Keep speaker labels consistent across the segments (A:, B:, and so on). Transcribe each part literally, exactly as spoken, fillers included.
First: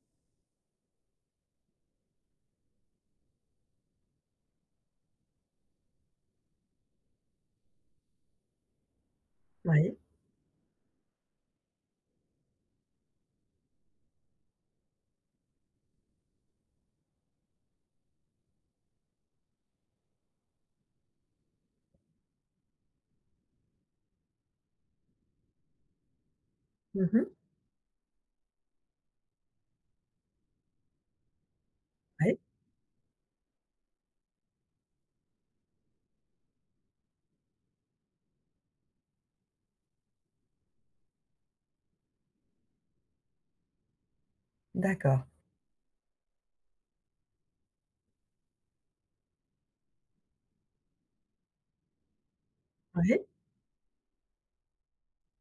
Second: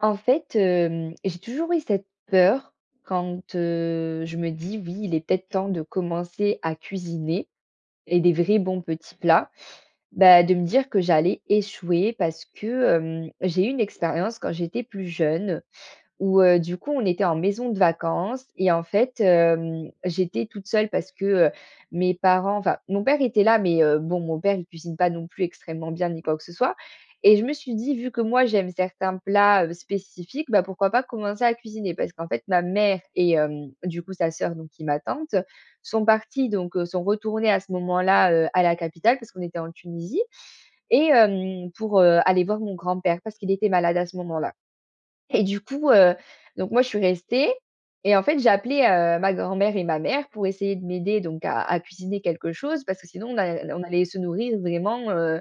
A: En fait, hem, j'ai toujours eu cette peur quand, heu, je me dis: «Oui, il est peut-être temps de commencer à cuisiner et des vrais bons petits plats»,
B: Oui.
A: bah, de me dire que j'allais échouer parce que, hem, j'ai eu une expérience quand j'étais plus jeune où, heu, du coup on était en maison de vacances et en fait, hem, j'étais toute seule parce que, heu, mes parents enfin mon père était là, mais, heu, bon, mon père il cuisine pas non plus extrêmement bien ni quoi que ce soit
B: Mmh mh.
A: et je me suis dit: «Vu que moi j'aime certains plats, heu, spécifiques, bah, pourquoi pas commencer à cuisiner?» parce qu'en
B: Oui.
A: fait ma mère et hem, du coup sa sœur donc qui est ma tante, sont parties donc, heu, sont retournées à ce moment-là, heu, à la capitale parce qu'on était en Tunisie et hem, pour, heu, aller voir mon grand-père parce qu'il était malade à ce moment-là
B: D'accord.
A: et du coup, heu, donc moi je suis restée et en fait, j'ai appelé, heu, ma grand-mère et ma mère pour essayer de m'aider donc à à cuisiner quelque chose parce que
B: Oui.
A: sinon on a n on allait se nourrir vraiment, heu,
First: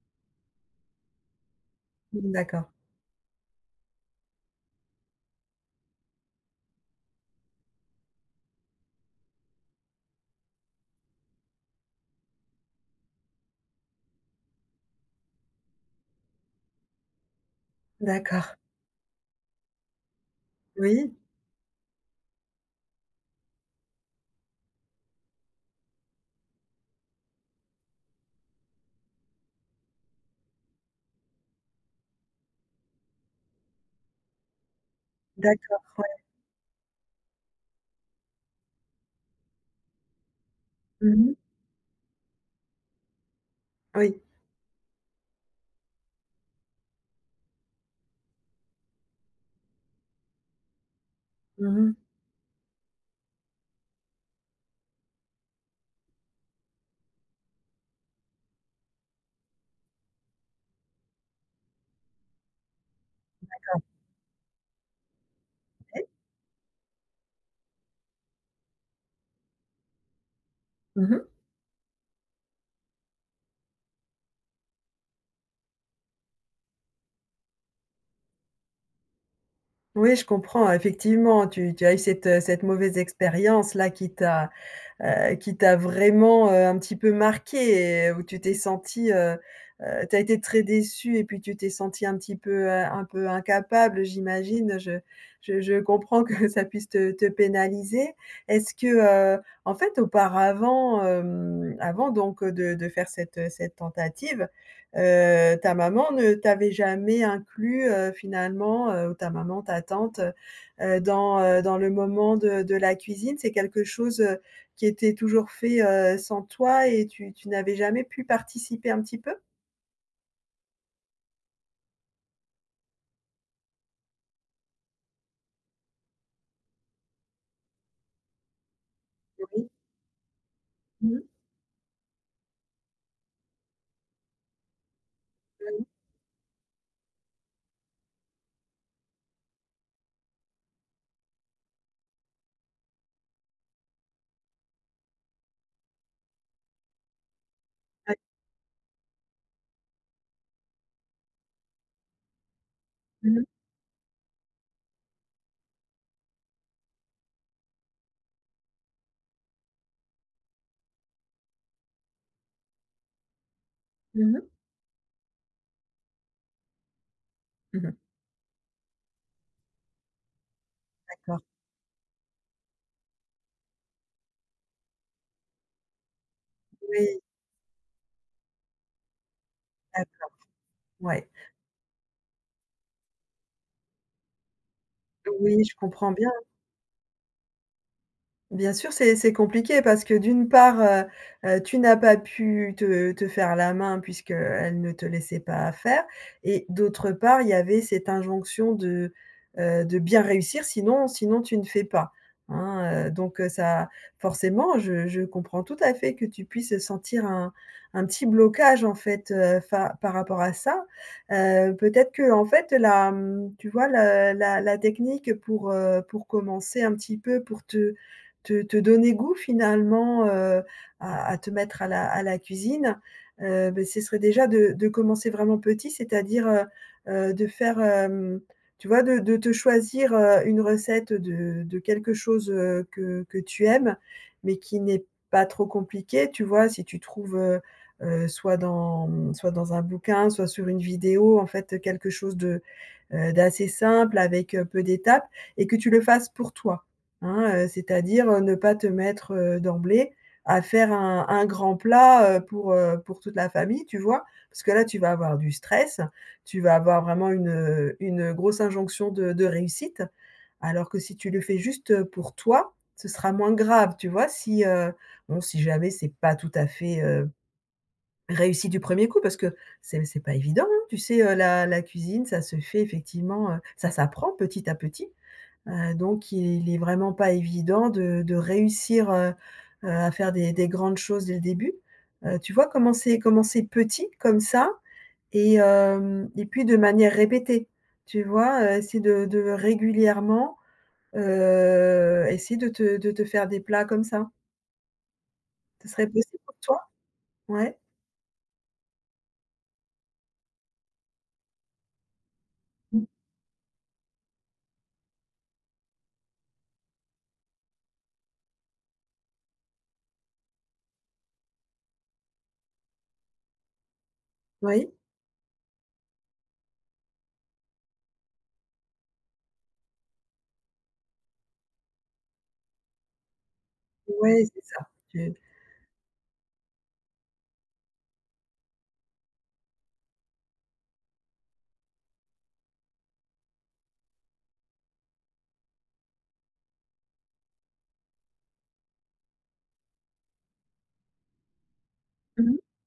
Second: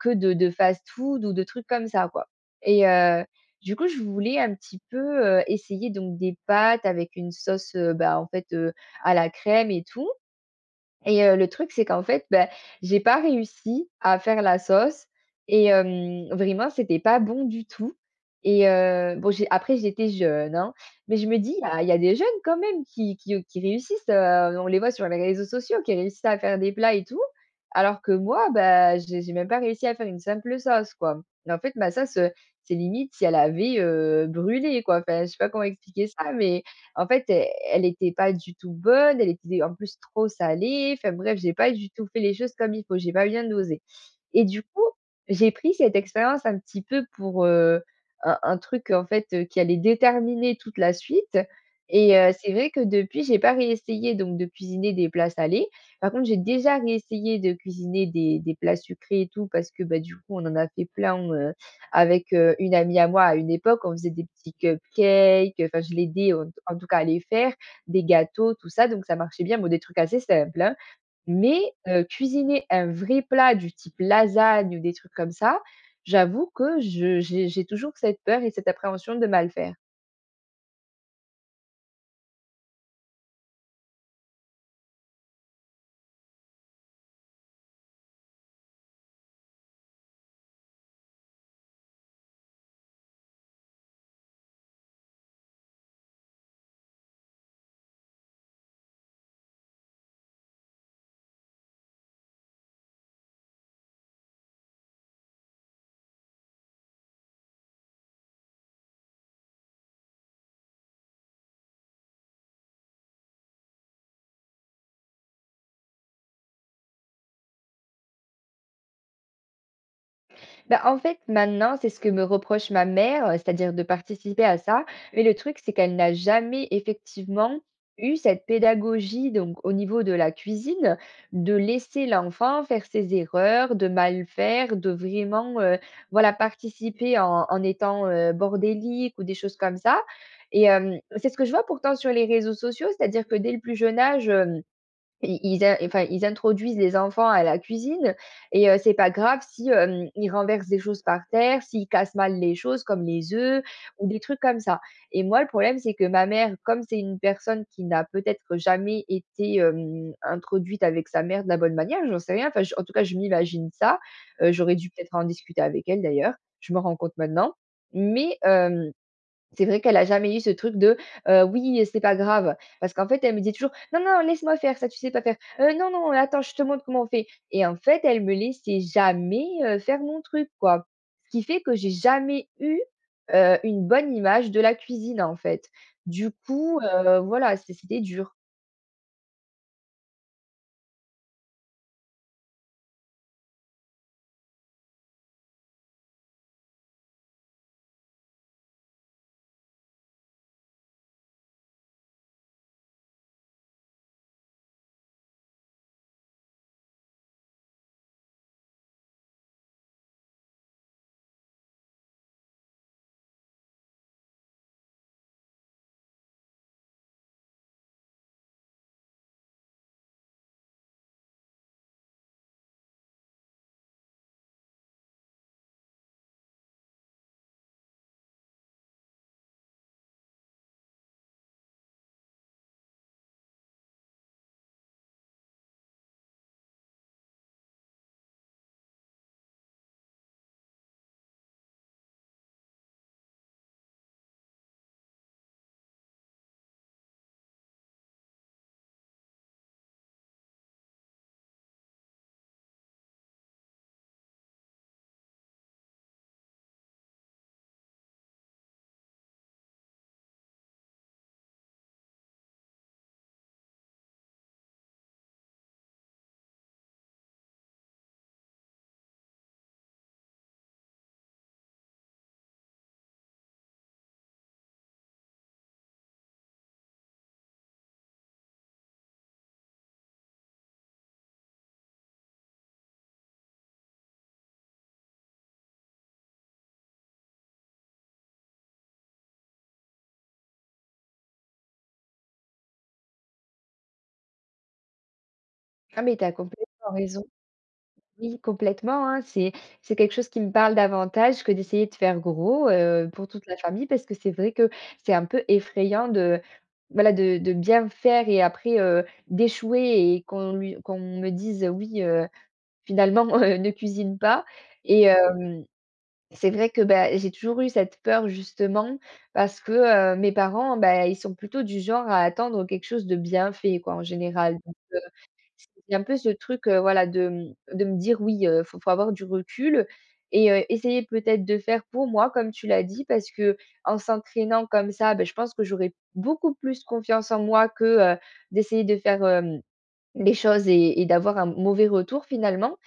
A: que de de fast-food ou de trucs comme ça quoi
B: Mmh, d'accord.
A: et heu, du coup, je voulais un petit peu, heu, essayer donc des pâtes avec une sauce, heu, ben en fait, heu, à la crème et tout et heu, le truc c'est qu'en fait, bah, j'ai pas réussi à faire la sauce et hem, vraiment c'était pas bon du tout
B: D'accord.
A: et heu, bon j'ai après j'étais jeune hein
B: Oui.
A: mais je me dis: «Ah, il y a des jeunes quand même qui qui, heu, qui réussissent, heu, on les voit sur les réseaux sociaux qui réussissent à faire des plats et tout». Alors que moi, bah, j'ai j'ai même pas réussi à faire une simple sauce quoi mais en fait ma sauce, heu, c'est limite si elle avait, heu, brûlé quoi. Enfin, je sais pas comment
B: D'accord,
A: expliquer
B: ouais.
A: ça, mais en fait, e elle était pas du tout bonne. Elle était en plus trop salée. Enfin
B: Mmh mh.
A: bref, j'ai pas du tout fait les choses comme il faut. J'ai pas bien dosé
B: Oui.
A: et du coup, j'ai pris cette expérience un petit peu pour, heu, un un truc en fait, heu, qui allait déterminer toute la suite
B: Mmh mh.
A: et heu, c'est vrai que depuis, j'ai pas réessayé donc de cuisiner des plats salés. Par contre, j'ai déjà réessayé de cuisiner des des plats sucrés et tout parce que, bah, du coup, on en a fait plein, heu, avec, heu, une amie à moi à une
B: D'accord.
A: époque, on faisait des petits cupcakes. Enfin je
B: Oui.
A: l'aidais, heu, t en tout cas à les faire, des gâteaux tout ça donc ça marchait bien, bon des trucs assez simples, hein
B: Mmh mh.
A: mais, heu, cuisiner un vrai plat du type lasagnes ou des trucs comme ça. J'avoue que je j'ai j'ai toujours cette peur et cette appréhension de mal faire.
B: Oui, je comprends, effectivement, tu tu as eu cette, heu, cette mauvaise expérience là qui t'a, heu, qui t'a vraiment, heu, un petit peu marquée et où tu t'es sentie, heu, heu tu as été très déçue et puis tu t'es sentie un petit peu, heu, un peu incapable, heu, j'imagine je je je comprends que ça puisse te te pénaliser. Est-ce que heu, en fait auparavant, hem, avant donc, heu, de de faire cette, heu, cette tentative, heu, ta maman ne t'avait jamais inclus, heu, finalement, heu, ou ta maman, ta tante, heu, heu, dans, heu, dans le moment de de la cuisine? C'est quelque chose, heu, qui était toujours fait, heu, sans toi et tu tu n'avais jamais pu participer un petit peu?
A: Bah en fait, maintenant, c'est ce que me reproche ma mère, heu, c'est-à-dire de participer à ça. Mais le truc c'est qu'elle n'a jamais, effectivement, eu cette pédagogie, donc
B: [unintelligible]
A: au niveau de la cuisine,
B: Mmh.
A: de laisser l'enfant faire ses erreurs, de mal faire, de vraiment, heu,
B: Mmh.
A: voilà, participer en en étant, heu, bordélique ou des choses comme ça. Et hem, c'est ce que je vois pourtant sur les réseaux sociaux, c'est-à-dire que dès le plus jeune âge hem, ils ils in enfin, ils introduisent les enfants à la cuisine
B: [unintelligible]
A: et heu, c'est pas grave si, hem, ils renversent des choses par terre, s'ils cassent mal les choses, comme les
B: Mmh mh.
A: œufs ou des trucs comme ça. Et moi le problème c'est que ma mère, comme c'est une personne qui n'a peut-être jamais été, hem, introduite avec sa mère de la bonne manière, j'en sais rien, enfin j en tout cas, je m'imagine ça-
B: Mmh mh.
A: heu, j'aurais dû peut-être en discuter avec elle d'ailleurs, je m'en rends compte maintenant-
B: Mmh mh.
A: mais, hem, c'est vrai qu'elle a jamais eu ce truc de:
B: D'accord.
A: «Heu, oui c'est pas grave». Parce qu'en fait elle me disait toujours: «Non, non laisse-moi faire ça, tu sais pas faire. Heu, non, non attends, je te montre comment on
B: Oui.
A: fait». Et en fait, elle me laissait jamais, heu, faire mon
B: D'accord.
A: truc, quoi.
B: Ouais.
A: Ce qui fait que j'ai jamais eu, heu, une bonne image de la cuisine, en
B: Oui,
A: fait.
B: je comprends bien.
A: Du coup, heu, voilà, c'est c'était dur.
B: Bien sûr, c'est c'est compliqué parce que d'une part, heu heu, tu n'as pas pu te te faire la main puisqu'elle ne te laissait pas faire et d'autre part, il y avait cette injonction de, heu, de bien réussir, sinon sinon tu ne fais pas, hein. Heu, donc, heu, ça forcément, je je comprends tout à fait que tu puisses sentir un un petit blocage, en fait, heu, fa par rapport à ça. Heu, peut-être qu'en fait la, mmh, tu vois le la la technique pour, heu, pour commencer un petit peu pour te te te donner goût, finalement, heu, à à te mettre à la à la cuisine. Heu, beh, ce serait déjà de de commencer vraiment petit. C'est-à-dire, heu heu, de faire hem, tu vois de de te choisir, heu, une recette de de quelque chose, heu, que que tu aimes mais qui n'est pas trop compliqué, tu vois? Si tu trouves, heu heu, soit dans mmh, soit dans un bouquin, soit sur une vidéo, en fait, quelque chose de heu, d'assez simple avec, heu, peu d'étapes. Et que tu le fasses pour toi. Hein, heu, c'est-à-dire, heu, ne pas te mettre, heu, d'emblée à faire un un grand plat, heu, pour, heu, pour toute la famille, tu vois? Parce que là tu vas avoir du stress, tu vas avoir vraiment une, heu, une grosse injonction de de réussite. Alors que si tu le fais juste, heu, pour toi, ce sera moins grave, tu vois? Si heu, bon, si jamais c'est pas tout à fait, heu, réussi du premier coup parce que, c'est p c'est pas évident, hein. Tu sais, heu, la la cuisine, ça se fait effectivement heu, ça s'apprend petit à petit. Heu, donc il est vraiment pas évident de de réussir, heu heu à faire des des grandes choses dès le début. Heu, tu vois, commencer commencer petit comme ça et hem et puis de manière répétée. Tu vois, heu, essayer de de régulièrement, heu, essayer de te de te faire des plats comme ça. Ça
A: Ah
B: serait
A: mais tu as
B: possible pour toi?
A: complètement raison.
B: Ouais?
A: Oui, complètement, hein, c'est c'est quelque chose qui me parle davantage que d'essayer de faire gros,
B: Mmh.
A: heu, pour toute la famille. Parce que c'est vrai que c'est un peu effrayant de, voilà de de bien faire et après, heu, d'échouer et qu'on lui qu'on me dise, heu: «Oui heu, finalement, heu, ne cuisine pas»,
B: Oui.
A: et hem, c'est vrai que, bah, j'ai toujours eu cette peur, justement, parce que, heu, mes parents, beh, ils sont plutôt du genre à attendre, heu, quelque chose de bien fait, quoi, en
B: Ouais,
A: général.
B: c'est
A: Donc,
B: ça. Tu
A: heu, c'est un peu ce truc, heu, voilà de, mmh, de me dire: «Oui, heu, faut faut avoir du recul» et heu, essayer peut-être de faire pour moi comme tu l'as dit, parce qu'en s'entraînant comme ça, beh, je pense que j'aurais beaucoup plus confiance en moi que, heu, d'essayer de faire, hem, les choses et et d'avoir un m mauvais retour,
B: Mmh mh.
A: finalement,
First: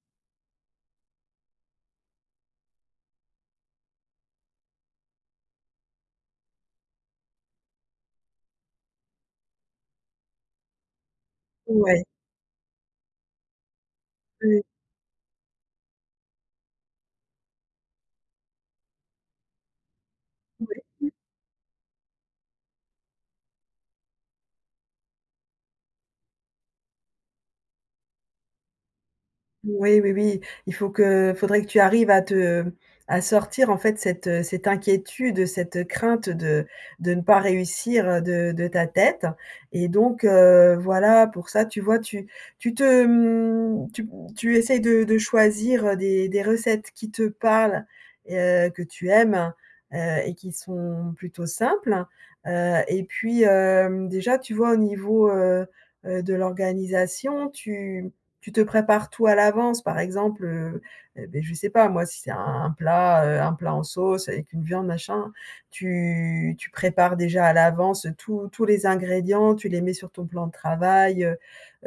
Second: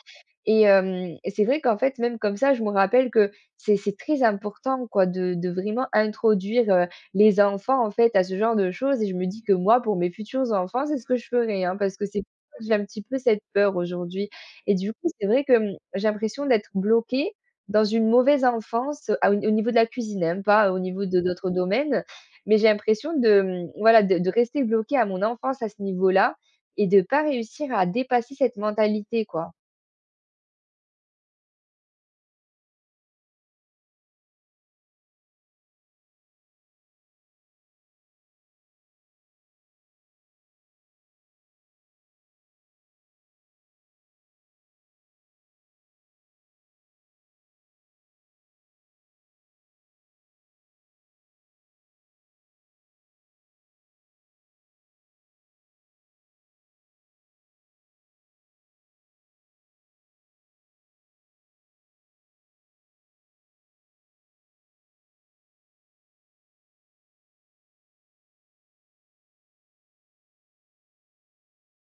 A: et hem et c'est vrai qu'en fait, même comme ça, je me rappelle que c'est c'est très important quoi de de vraiment introduire, heu, les enfants en fait à ce genre de choses et je me dis que moi, pour mes futurs enfants, c'est ce que je ferai, hein. Parce
B: Ouais.
A: que c'est, [unintelligible] j'ai un petit peu cette peur aujourd'hui
B: Heu
A: et du coup, c'est vrai que, mmh, j'ai l'impression d'être bloquée dans une mauvaise enfance à au n au niveau de la cuisine, hein,
B: Ouais
A: pas au niveau
B: mmh.
A: de d'autres domaines. Mais j'ai l'impression de, mmh voilà, de de rester bloquée à mon enfance à ce niveau-là et de pas réussir à dépasser cette mentalité, quoi.
B: Ouais, oui, oui. Il faut que il faudrait que tu arrives à te à sortir, en fait, cette, heu, cette inquiétude, heu, cette crainte, heu, de de ne pas réussir, heu, de de ta tête, et donc, heu, voilà, pour ça, tu vois, tu tu te mmh, tu m tu essaies de de choisir, heu, des des recettes qui te parlent et heu, que tu aimes, heu et qui sont plutôt simples. Heu et puis, hem, déjà tu vois au niveau, heu, heu, de l'organisation, tu mmh, tu te prépares tout à l'avance. Par exemple, heu, eh beh, je sais pas, moi, si c'est un un plat, heu, un plat en sauce avec une viande machin, tu tu prépares déjà à l'avance tous tous les ingrédients, tu les mets sur ton plan de travail, heu,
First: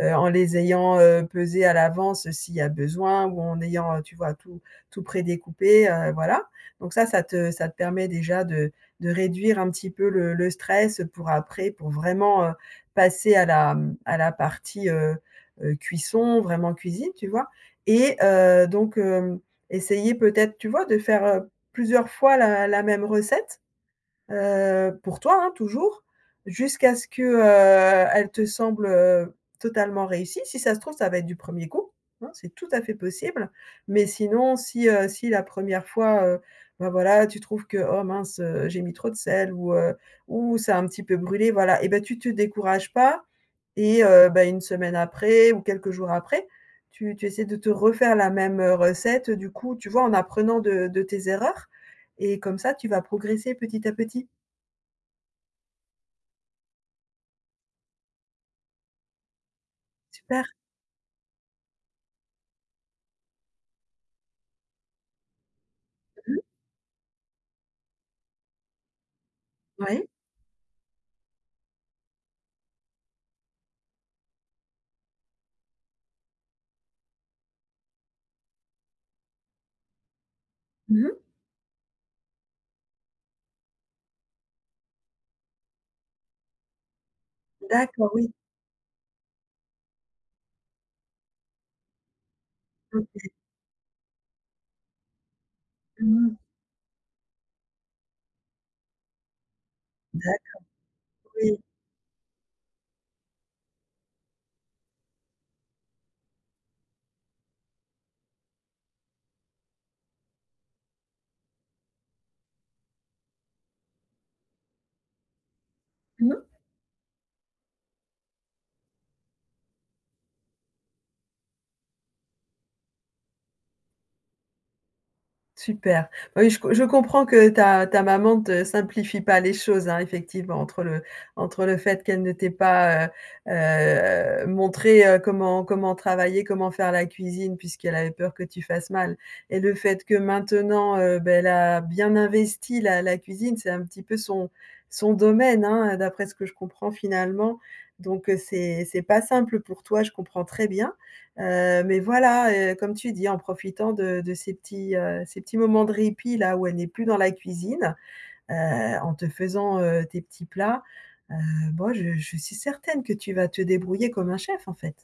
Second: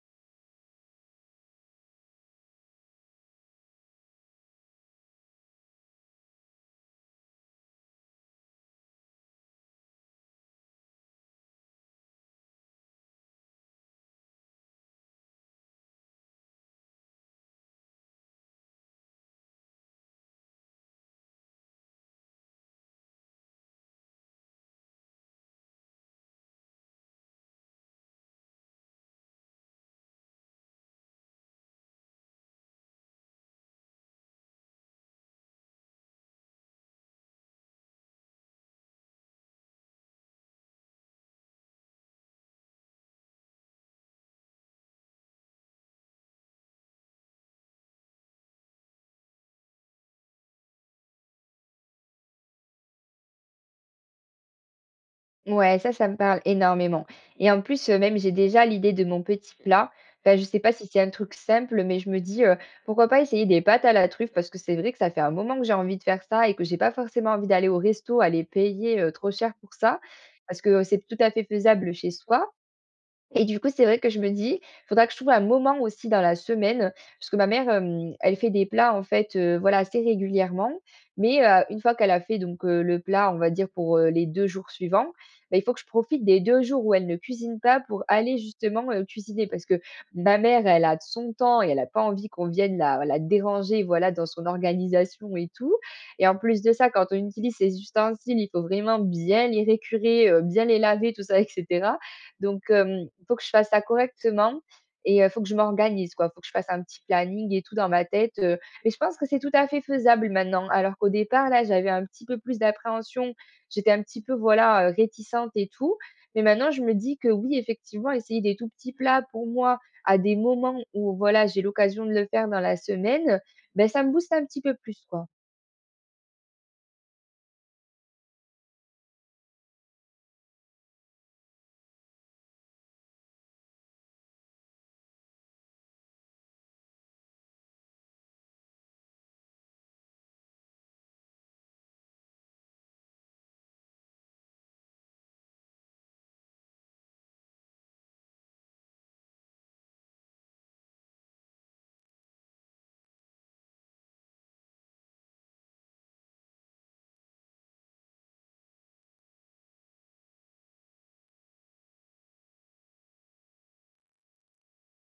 B: heu, en les ayant, heu, pesés à l'avance s'il y a besoin ou en ayant, heu, tu vois, tout tout prédécoupé, heu, voilà. Donc ça ça te ça te permet déjà de de réduire un petit peu le le stress, heu, pour après pour vraiment, heu, passer à la, mmh, à la partie, heu, heu, cuisson, vraiment cuisine, tu vois? Et heu, donc, hem, essayer peut-être, tu vois, de faire, heu, plusieurs fois la la même recette, heu- pour toi, hein, toujours- jusqu'à ce que, heu, elle te semble, heu, totalement réussie. Si ça se trouve, ça va être du premier coup, hein, c'est tout à fait possible. Mais sinon, si, heu, si la première fois, heu, bah, voilà, tu trouves que: «Oh mince, heu, j'ai mis trop de sel», ou, heu: «Ouh, ça a un petit peu brûlé», voilà et bah, tu te décourages pas et heu, bah, une semaine après ou quelques jours après, tu tu essaies de te refaire la même, heu, recette, heu, du coup, tu vois en apprenant de de tes erreurs et comme ça tu vas progresser petit à petit.
A: Ouais, ça, ça me parle énormément, et en plus, heu, même, j'ai déjà l'idée de mon petit plat. Enfin, je
B: Super!
A: sais pas si c'est un truc simple, mais je me dis, heu: «Pourquoi pas essayer des pâtes à la truffe?» Parce que c'est vrai, que ça fait un moment que j'ai envie de faire ça et que j'ai pas forcément envie d'aller au resto, aller payer, heu, trop cher pour ça.
B: Ouais.
A: Parce que, heu, c'est tout à fait faisable chez soi, et du coup, c'est vrai que je me dis: «Il faudra que je trouve un moment aussi dans la semaine», parce que ma mère, hem, elle fait des plats, en fait, heu, voilà assez régulièrement,
B: Mmh mh.
A: mais, heu, une fois qu'elle a fait donc, heu, le plat, on va dire pour, heu, les deux jours suivants, bah, il faut que je profite des deux jours où elle ne cuisine pas, pour
B: D'accord, oui.
A: aller justement, heu, cuisiner. Parce que ma mère, elle a d son temps et elle a pas envie qu'on vienne la la
B: OK.
A: déranger, voilà, dans son organisation, et tout,
B: Mmh
A: et
B: mh.
A: en plus de ça, quand on utilise ses ustensiles, il faut vraiment bien les récurer,
B: D'accord.
A: heu, bien les laver, tout ça, et
B: Oui.
A: cetera, donc, hem, il faut que je fasse ça correctement, et heu, il faut que je m'organise, quoi. Faut que je fasse un petit planning et tout dans ma tête, heu, et je pense que c'est tout à fait faisable maintenant, alors qu'au départ, là, j'avais un petit peu plus d'appréhension. J'étais un petit peu, voilà, heu, réticente et tout,
B: Mmh
A: mais
B: mh.
A: maintenant, je me dis que: «Oui, effectivement, essayer des tout petits plats, pour moi, à des moments où, voilà, j'ai l'occasion de le faire dans la semaine», ben, ça me booste un petit peu plus, quoi.
B: Super. Oui, je co je comprends que ta ta maman te simplifie pas les choses, hein, effectivement entre le entre le fait qu'elle ne t'ait pas, heu heu, montré, heu, comment comment travailler, comment faire la cuisine puisqu'elle avait peur que tu fasses mal et le fait que maintenant, heu, beh elle a bien investi la la cuisine, c'est un petit peu son son domaine, hein, heu, d'après ce que je comprends, finalement, donc, heu, c'est c'est pas simple pour toi, je comprends très bien, heu, mais voilà, heu, comme tu dis en profitant de de ces petits, heu, ces petits moments de répit, là, où elle n'est plus dans la cuisine, heu, en te faisant, heu, tes petits plats, heu, moi, je je suis certaine que tu vas te débrouiller comme un chef, en fait.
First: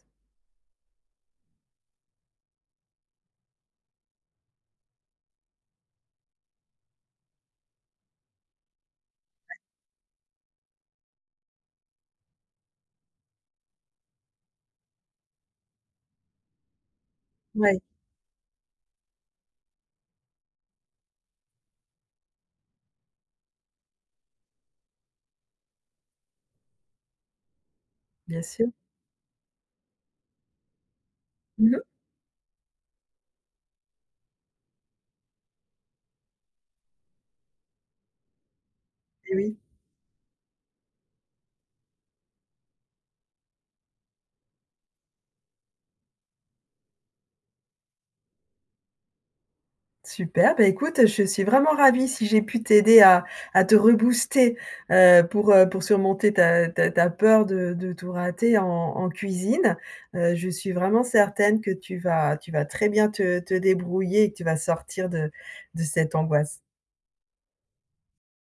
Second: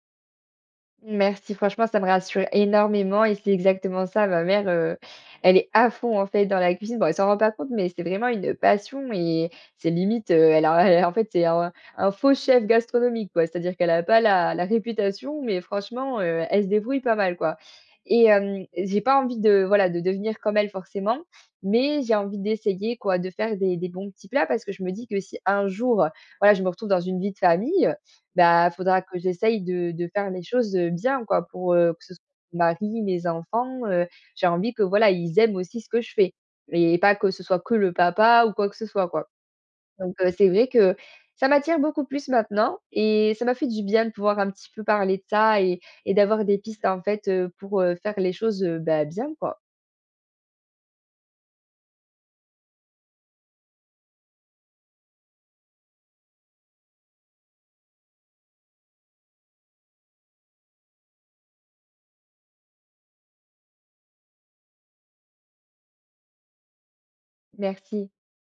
A: Merci, franchement, ça me rassure énormément et c'est exactement ça, ma mère, heu, elle est à fond, en fait, dans la cuisine. Bon, elle s'en rend pas compte, mais c'est vraiment une passion et
B: Ouais.
A: c'est limite, heu, elle a et en fait, c'est un un faux chef gastronomique, quoi. C'est-à-dire qu'elle a pas la la réputation, mais franchement, heu, elle se débrouille pas mal, quoi
B: Mouais.
A: et hem, j'ai pas envie de voilà, de devenir comme elle forcément, mais j'ai envie d'essayer quoi, de faire des des bons petits plats parce que je me dis que si un jour, voilà, je me retrouve dans une vie de famille,
B: Bien
A: bah
B: sûr.
A: faudra que j'essaye de de faire les choses, heu, bien, quoi,
B: Mmh
A: pour,
B: mh.
A: heu, que ce soit mon mari, mes enfants, heu, j'ai envie que, voilà, ils aiment aussi ce que je fais et pas que ce soit que le papa ou quoi que ce soit, quoi.
B: Eh oui.
A: Donc, heu, c'est vrai que ça m'attire beaucoup plus maintenant et ça m'a fait du bien de pouvoir un petit peu parler de ça et et d'avoir des pistes en fait, heu, pour, heu, faire les choses, heu, bah bien, quoi.
B: Super, bah écoute, je suis vraiment ravie si j'ai pu t'aider à à te rebooster, heu, pour, heu, pour surmonter ta ta ta peur de de tout rater en en cuisine, heu, je suis vraiment certaine que tu vas tu vas très bien te te débrouiller et que tu vas sortir de de cette angoisse.
A: Merci.